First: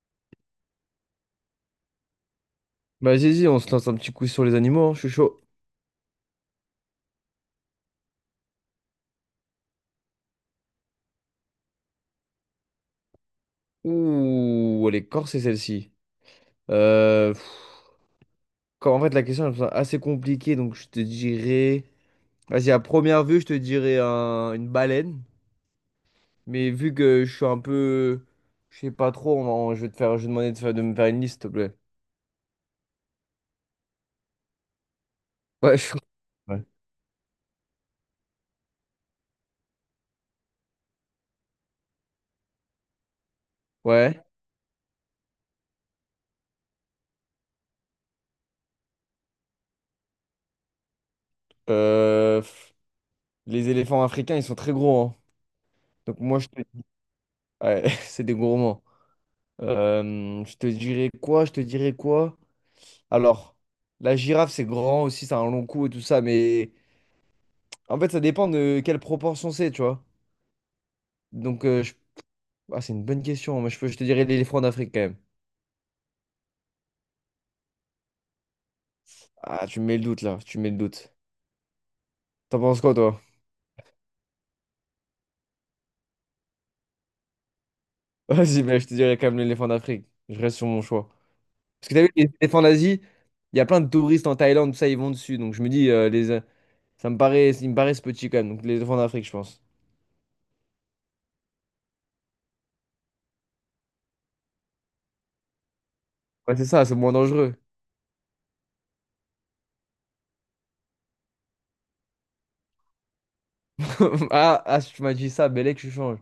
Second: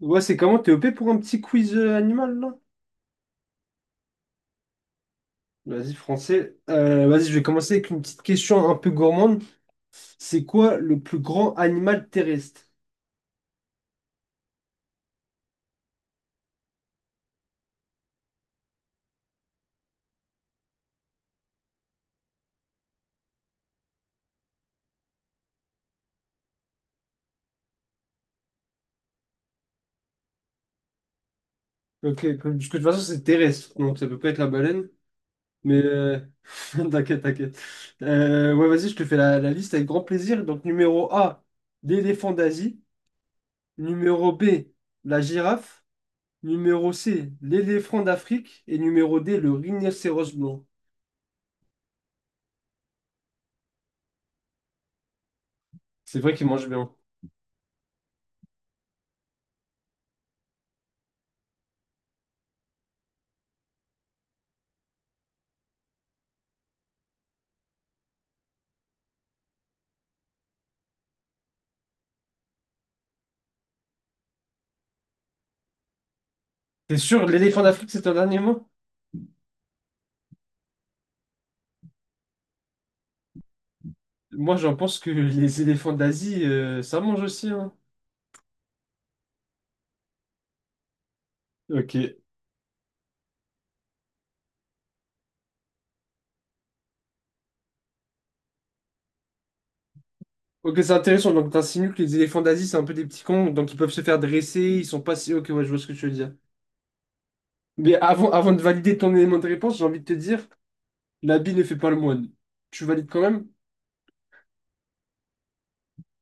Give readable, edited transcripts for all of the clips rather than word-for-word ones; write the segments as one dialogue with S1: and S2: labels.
S1: Ouais, c'est comment? T'es OP pour un petit quiz animal, là?
S2: Bah, vas-y, vas-y, on se lance un petit coup sur les animaux, hein, Je suis chaud.
S1: Vas-y, français. Vas-y, je vais commencer avec une petite question un peu gourmande. C'est quoi le plus grand animal terrestre?
S2: Ouh, elle est corsée celle-ci. Euh, pff, en fait, la question elle me semble assez compliquée, donc je te dirais. Vas-y, à première vue, je te dirais une baleine. Mais vu que je suis un peu. Je sais pas trop, je vais te je vais demander de, de me faire une liste, s'il te plaît.
S1: Ok, parce que de toute façon, c'est terrestre, donc ça peut pas être la baleine. Mais
S2: Ouais. Ouais.
S1: t'inquiète, t'inquiète. Ouais, vas-y, je te fais la liste avec grand plaisir. Donc, numéro A, l'éléphant d'Asie.
S2: Ouais.
S1: Numéro B, la girafe. Numéro C, l'éléphant d'Afrique. Et numéro D, le rhinocéros blanc.
S2: Euh, pff, les éléphants africains, ils sont très gros, hein. Donc
S1: C'est vrai
S2: moi,
S1: qu'il
S2: je te...
S1: mange bien.
S2: Ouais, c'est des gourmands. Je te dirais quoi? Je te dirais quoi? Alors, la girafe, c'est grand aussi, ça a un long cou et tout ça, mais en fait, ça dépend de quelle proportion c'est, tu vois. Donc, euh, je- ah, c'est une bonne question. Moi, je te dirais l'éléphant d'Afrique quand même.
S1: T'es sûr, l'éléphant d'Afrique, c'est un animal?
S2: Ah, tu me mets le doute là, tu me mets le doute. T'en penses quoi, toi?
S1: Moi, j'en pense que les éléphants d'Asie, ça mange aussi, hein.
S2: Vas-y, mais je te dirais quand même l'éléphant d'Afrique. Je reste sur mon choix. Parce que
S1: Ok.
S2: t'as vu, les éléphants d'Asie, il y a plein de touristes en Thaïlande, tout ça, ils vont dessus. Donc, je me dis, ça me paraît, ils me paraissent petits quand même. Donc, les éléphants d'Afrique, je pense.
S1: Ok, c'est intéressant. Donc, t'insinues que les éléphants d'Asie, c'est un peu des petits cons, donc ils peuvent se faire dresser, ils sont pas si... Ok, ouais, je vois ce que tu veux dire.
S2: Ouais, c'est ça, c'est moins dangereux.
S1: Mais avant de valider ton élément de réponse, j'ai envie de te dire, l'habit ne fait pas le moine. Tu valides quand même?
S2: Ah, ah, si tu m'as dit ça, Bellec, je change.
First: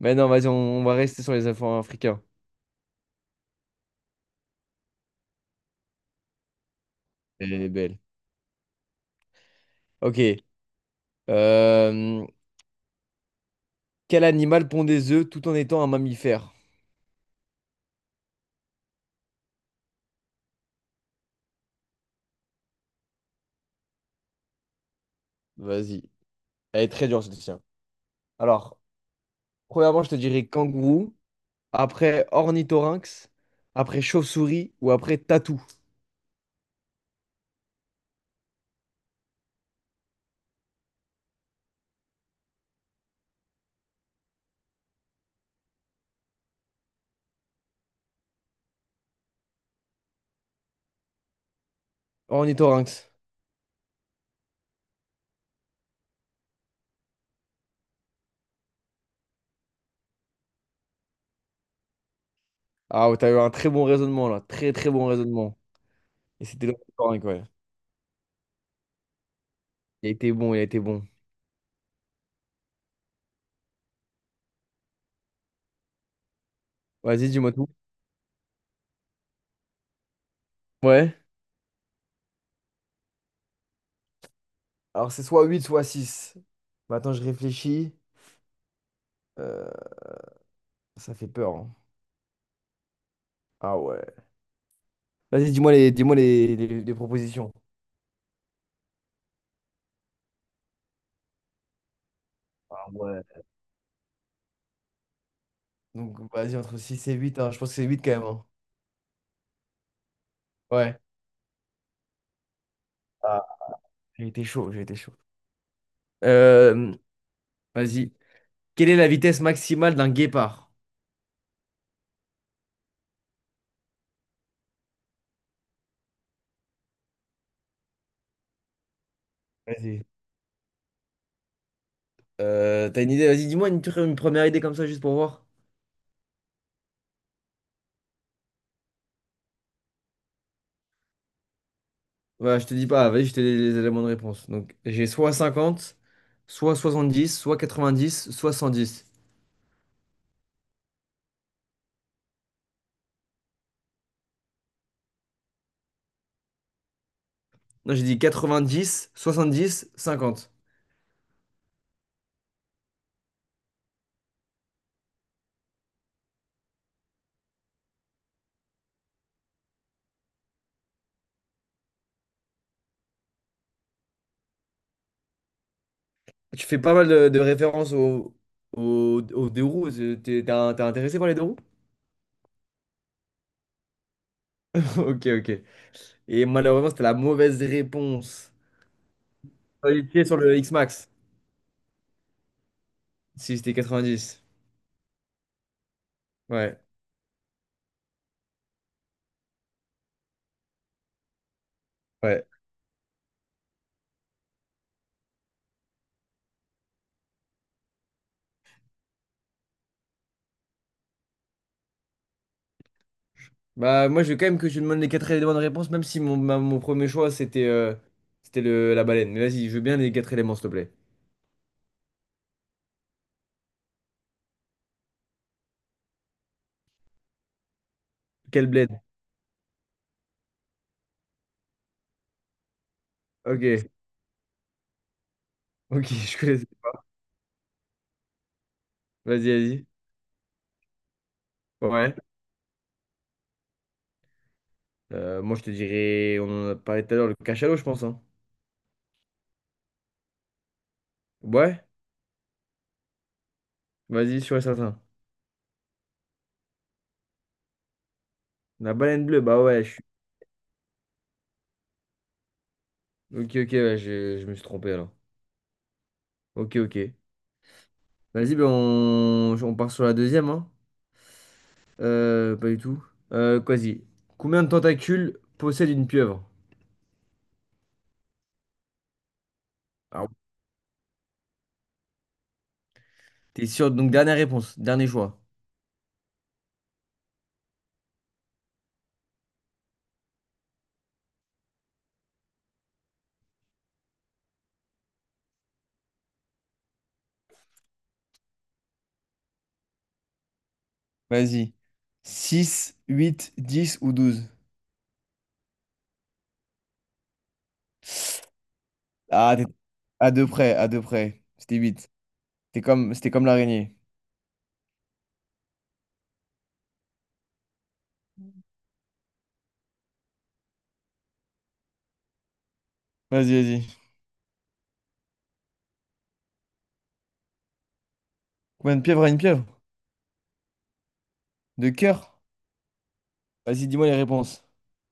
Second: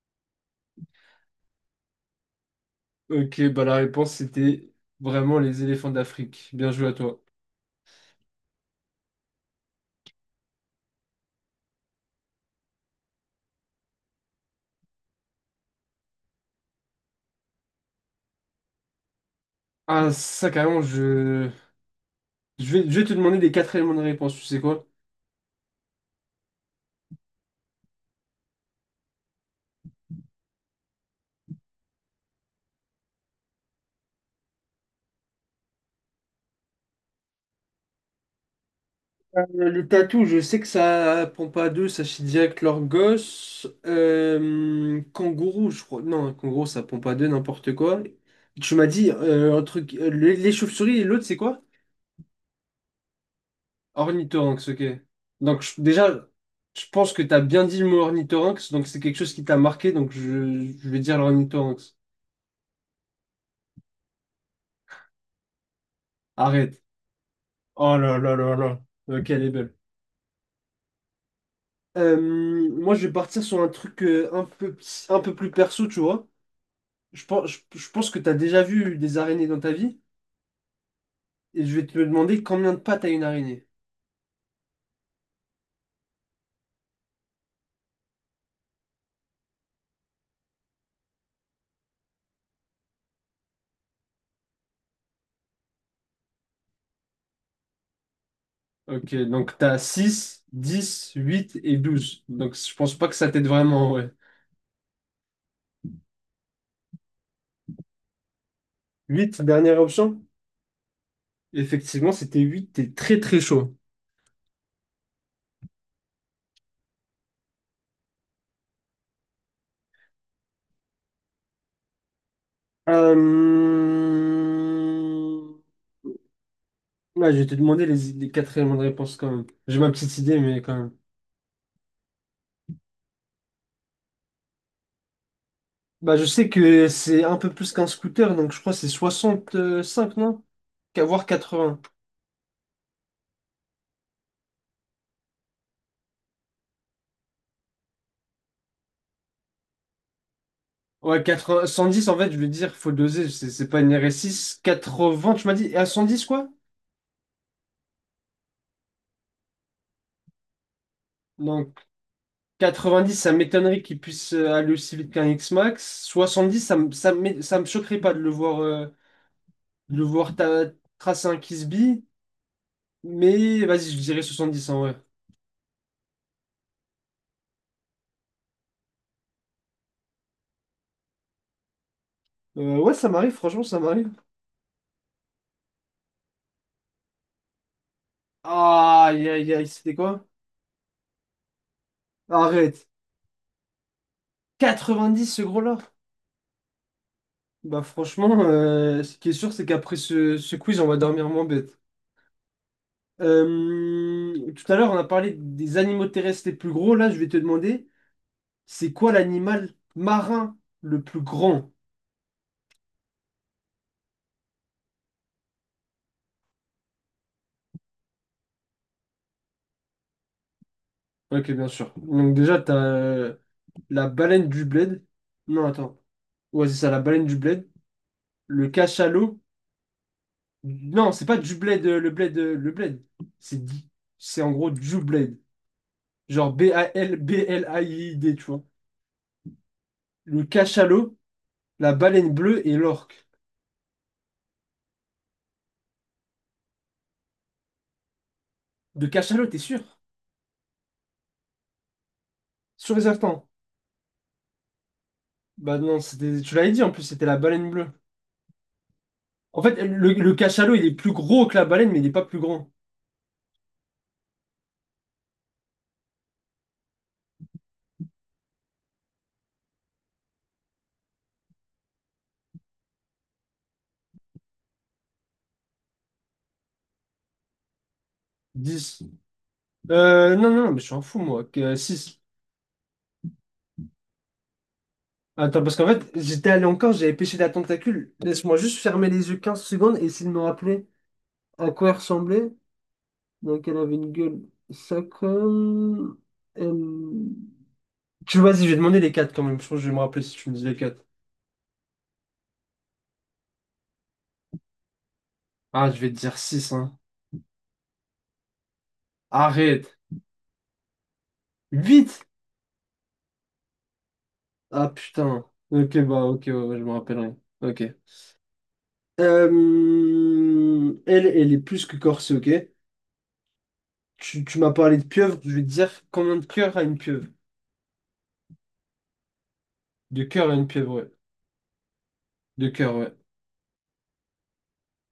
S2: Mais non, vas-y, on va rester sur les éléphants africains.
S1: Ok, bah la réponse c'était vraiment les éléphants d'Afrique. Bien joué à toi.
S2: Elle est belle. Ok. Euh, quel animal pond des œufs tout en étant un mammifère?
S1: Ah, ça carrément, je... Je vais te demander les quatre éléments de réponse, tu sais quoi?
S2: Vas-y. Elle est très dure, celle-ci, hein. Alors, premièrement, je te dirais kangourou, après ornithorynx, après chauve-souris ou après tatou.
S1: Les tatous, je sais que ça prend pas deux, ça chie direct leur gosse. Kangourou, je crois. Non, kangourou, ça prend pas deux, n'importe quoi. Tu m'as dit un truc, les chauves-souris et l'autre, c'est quoi?
S2: Ornithorynx.
S1: Ornithorynx, ok. Déjà, je pense que tu as bien dit le mot ornithorynx, donc c'est quelque chose qui t'a marqué, donc je vais dire l'ornithorynx.
S2: Ah, ouais, t'as eu un très bon raisonnement là. Très, très bon raisonnement. Et c'était
S1: Arrête.
S2: l'ornithorynx, ouais.
S1: Oh là là là là. Ok, elle est belle.
S2: Il a été bon, il a été bon.
S1: Moi, je vais partir sur un truc un peu plus perso, tu vois. Je
S2: Vas-y,
S1: pense,
S2: dis-moi
S1: je,
S2: tout.
S1: je pense que tu as déjà vu des araignées dans ta vie,
S2: Ouais.
S1: et je vais te demander combien de pattes a une araignée.
S2: Alors, c'est soit 8, soit 6. Maintenant, je réfléchis. Euh, ça fait peur, hein. Ah ouais. Vas-y, dis-moi les propositions.
S1: Ok, donc t'as 6, 10, 8 et douze. Donc je
S2: Ah
S1: pense pas que
S2: ouais.
S1: ça t'aide vraiment, ouais.
S2: Donc, vas-y, entre 6 et huit, hein. Je pense que c'est 8 quand même, hein.
S1: 8, dernière option?
S2: Ouais.
S1: Effectivement, c'était huit, t'es très très
S2: Ah,
S1: chaud.
S2: j'ai été chaud, j'ai été chaud. Euh, vas-y. Quelle est la vitesse maximale d'un guépard?
S1: Euh... ouais, je vais te demander les quatre éléments de réponse quand même. J'ai ma
S2: Vas-y.
S1: petite idée, mais quand même.
S2: T'as une idée? Vas-y, dis-moi une première idée comme ça, juste pour voir.
S1: Bah, je sais que c'est un peu plus qu'un scooter, donc je crois que c'est cinq, non? Qu'à voir 80.
S2: Bah, je te dis pas, vas-y, je te donne les éléments de réponse. Donc, j'ai soit 50 soit 70 soit 90 soit 110.
S1: Ouais, 80, 110 en fait, je veux dire, faut doser, c'est pas une R S six quatre-vingts tu m'as dit, et à 110 quoi?
S2: Non, j'ai dit 90 70 50.
S1: Donc, 90, ça m'étonnerait qu'il puisse aller aussi vite qu'un X-Max. 70, ça me choquerait pas de le voir, de le voir ta- tracer un Kisby. Mais vas-y, je dirais 70 en vrai.
S2: Tu fais pas mal de références aux deux roues. T'es intéressé par les deux roues?
S1: Ouais, ça m'arrive, franchement, ça m'arrive.
S2: Ok, ok. Et malheureusement, c'était la mauvaise réponse.
S1: Ah, aïe, aïe, aïe, c'était
S2: J'aurais été
S1: quoi?
S2: sur le X-Max,
S1: Arrête.
S2: si c'était 90.
S1: 90, ce gros-là?
S2: Ouais,
S1: Bah franchement, ce qui est sûr, c'est qu'après ce quiz, on va dormir moins bête.
S2: ouais.
S1: Tout à l'heure, on a parlé des animaux terrestres les plus gros. Là, je vais te demander, c'est quoi l'animal marin le plus grand?
S2: Bah, moi, je veux quand même que tu me donnes les quatre éléments de réponse, même si mon premier choix, c'était la baleine. Mais vas-y, je veux bien les quatre éléments, s'il te plaît.
S1: Ok, bien sûr. Donc déjà, t'as la baleine du bled. Non, attends. Ouais, c'est ça, la baleine du bled.
S2: Quel
S1: Le
S2: bled?
S1: cachalot. Non, c'est pas du bled, le bled, le bled. C'est
S2: Ok,
S1: dit. C'est en gros du bled.
S2: ok, je
S1: Genre
S2: connaissais pas.
S1: BALBLAID, tu vois.
S2: Vas-y, vas-y.
S1: Le cachalot, la
S2: Ouais.
S1: baleine bleue et l'orque.
S2: Moi, je te dirais, on en a parlé tout à l'heure, le cachalot, je pense, hein.
S1: De cachalot, t'es sûr?
S2: Ouais,
S1: Sûr et certain.
S2: vas-y, sur et certain.
S1: Bah non, c'était, tu l'avais dit en plus, c'était la baleine bleue.
S2: La baleine bleue,
S1: En
S2: bah
S1: fait,
S2: ouais, je suis...
S1: le cachalot, il est plus gros que la baleine, mais il n'est pas plus grand.
S2: Ok, ok, ouais, je me suis trompé alors. Ok, ok. Vas-y, ben on part sur la deuxième, hein. Pas du tout. Quasi. Combien de tentacules possède une pieuvre?
S1: Dix.
S2: Alors,
S1: Non, non, non, mais je suis un fou, moi. Que 6.
S2: t'es sûr? Donc, dernière réponse, dernier choix.
S1: Attends, parce qu'en fait, j'étais allé encore, j'avais pêché la tentacule. Laisse-moi juste fermer les yeux 15 secondes et essayer de me rappeler à quoi elle ressemblait. Donc, elle avait une gueule. Ça comme. elle- Tu vois, vas-y, je vais demander les 4 quand même. Je pense que je vais me rappeler si tu me dis les quatre.
S2: Vas-y. Six, huit, 10 ou 12.
S1: Ah, je vais te dire 6.
S2: Ah, t'es-
S1: Arrête.
S2: à deux près, à deux près. C'était huit.
S1: Vite!
S2: C'était comme l'araignée.
S1: Ah putain. Ok, bah ok, ouais, ouais, je me rappellerai. Ok. Elle est plus que corsée, ok?
S2: Vas-y, vas-y.
S1: Tu m'as parlé de pieuvre, je vais te dire, combien de cœurs a une pieuvre?
S2: Combien de pieuvres a une pieuvre?
S1: De cœur à une pieuvre, ouais.
S2: De cœur?
S1: De cœur, ouais.
S2: Vas-y, dis-moi les réponses.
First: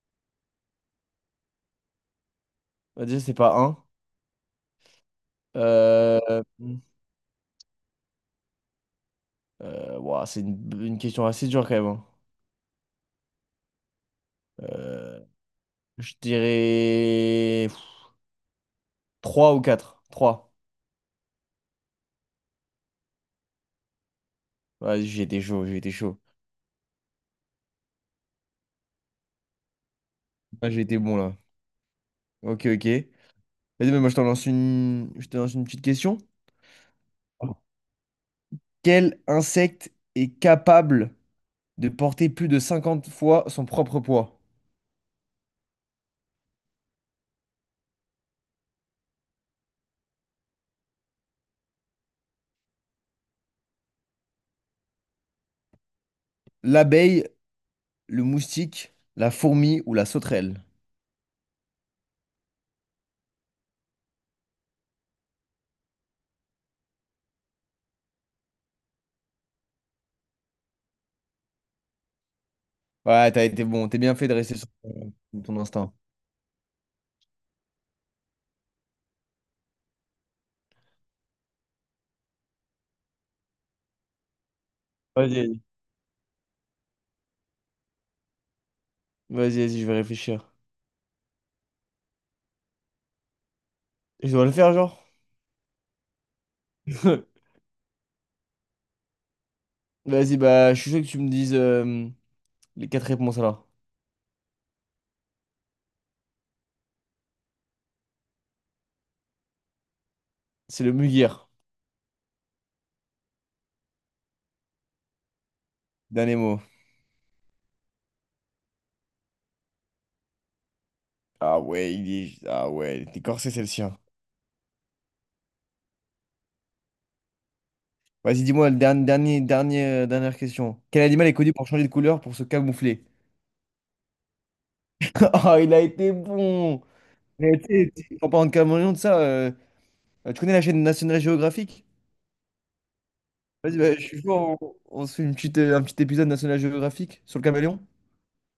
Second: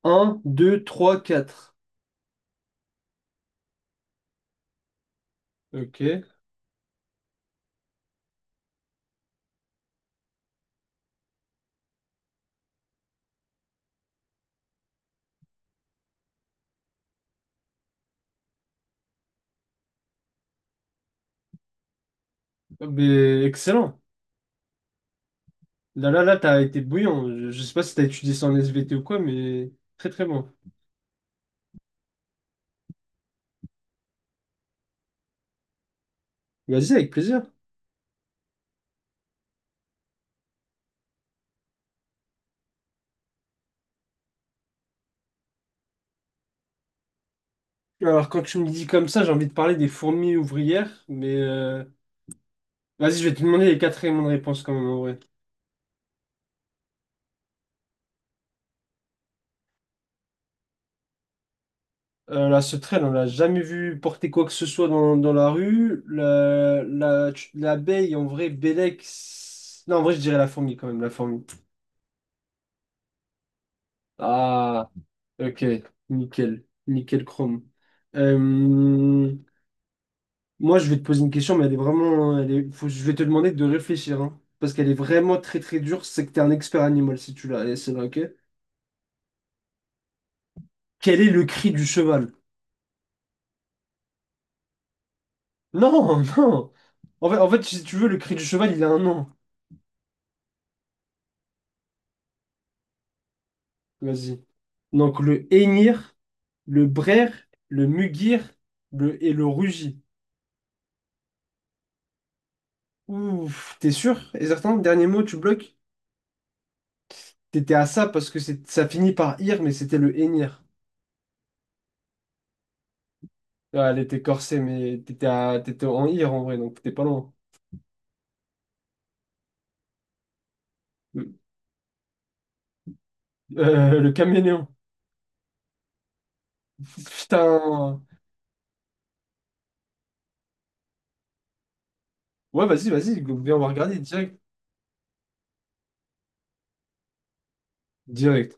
S1: Un, deux, trois, quatre.
S2: Bah, déjà, c'est pas un.
S1: Ok.
S2: Euh... ouah, c'est une question assez dure quand même, hein. Euh, Je dirais 3 ou quatre, trois.
S1: Ah, mais excellent.
S2: Vas-y, j'ai été chaud, j'ai été
S1: Là,
S2: chaud.
S1: là, là, t'as été bouillant. Je sais pas si t'as étudié ça en SVT ou quoi, mais très très bon.
S2: Ah, j'ai été bon là. Ok, ok. Vas-y, mais moi je te lance une petite question.
S1: Vas-y, avec plaisir.
S2: Quel insecte est capable de porter plus de 50 fois son propre poids?
S1: Alors, quand tu me dis comme ça, j'ai envie de parler des fourmis ouvrières, mais vas-y, je vais te demander les quatre éléments de réponse quand même en vrai.
S2: L'abeille, le moustique, la fourmi ou la sauterelle?
S1: La sauterelle, on l'a jamais vu porter quoi que ce soit dans, dans la rue. L'abeille, en vrai, Bélec. Non, en vrai, je dirais la fourmi quand même, la fourmi.
S2: Ouais, t'as été bon. T'es bien fait de rester sur
S1: Ah,
S2: ton
S1: ok,
S2: instinct.
S1: nickel, nickel chrome. Euh, moi, je vais te poser une question, mais elle est vraiment. Elle est, je vais te demander de réfléchir, hein, parce qu'elle est vraiment
S2: Vas-y,
S1: très
S2: vas-y.
S1: très dure. C'est que t'es un expert animal si tu l'as, c'est là, ok?
S2: Vas-y, vas-y, je vais réfléchir.
S1: Quel est le cri du cheval?
S2: Je dois le faire, genre?
S1: Non, non. En fait, si tu veux, le cri du cheval, il a un nom.
S2: Vas-y, bah, je suis sûr que tu me dises les quatre réponses alors.
S1: Vas-y. Donc le hennir, le braire, le mugir, le et le rugit.
S2: C'est le Mugir.
S1: Ouf, t'es sûr? Et certain, dernier mot, tu bloques?
S2: Dernier mot.
S1: T'étais à ça parce que ça finit par ir, mais c'était le hennir.
S2: Ah ouais, Ah ouais, t'es est corsé, c'est le
S1: Ah,
S2: sien.
S1: elle était corsée, mais t'étais en ir en vrai, donc t'étais pas loin.
S2: Vas-y, dis-moi, le dernier, dernier, dernier, dernière question. Quel animal
S1: Euh,
S2: est connu pour changer de couleur pour se camoufler?
S1: le caméléon.
S2: Ah, il a été bon! Il a été...
S1: Putain.
S2: En parlant de caméléon, de ça, tu connais la chaîne National Geographic?
S1: Ouais, vas-y, vas-y, viens, on va
S2: Vas-y, bah,
S1: regarder
S2: je suis
S1: direct.
S2: chaud, on se fait un petit épisode National Geographic sur le caméléon.
S1: Direct.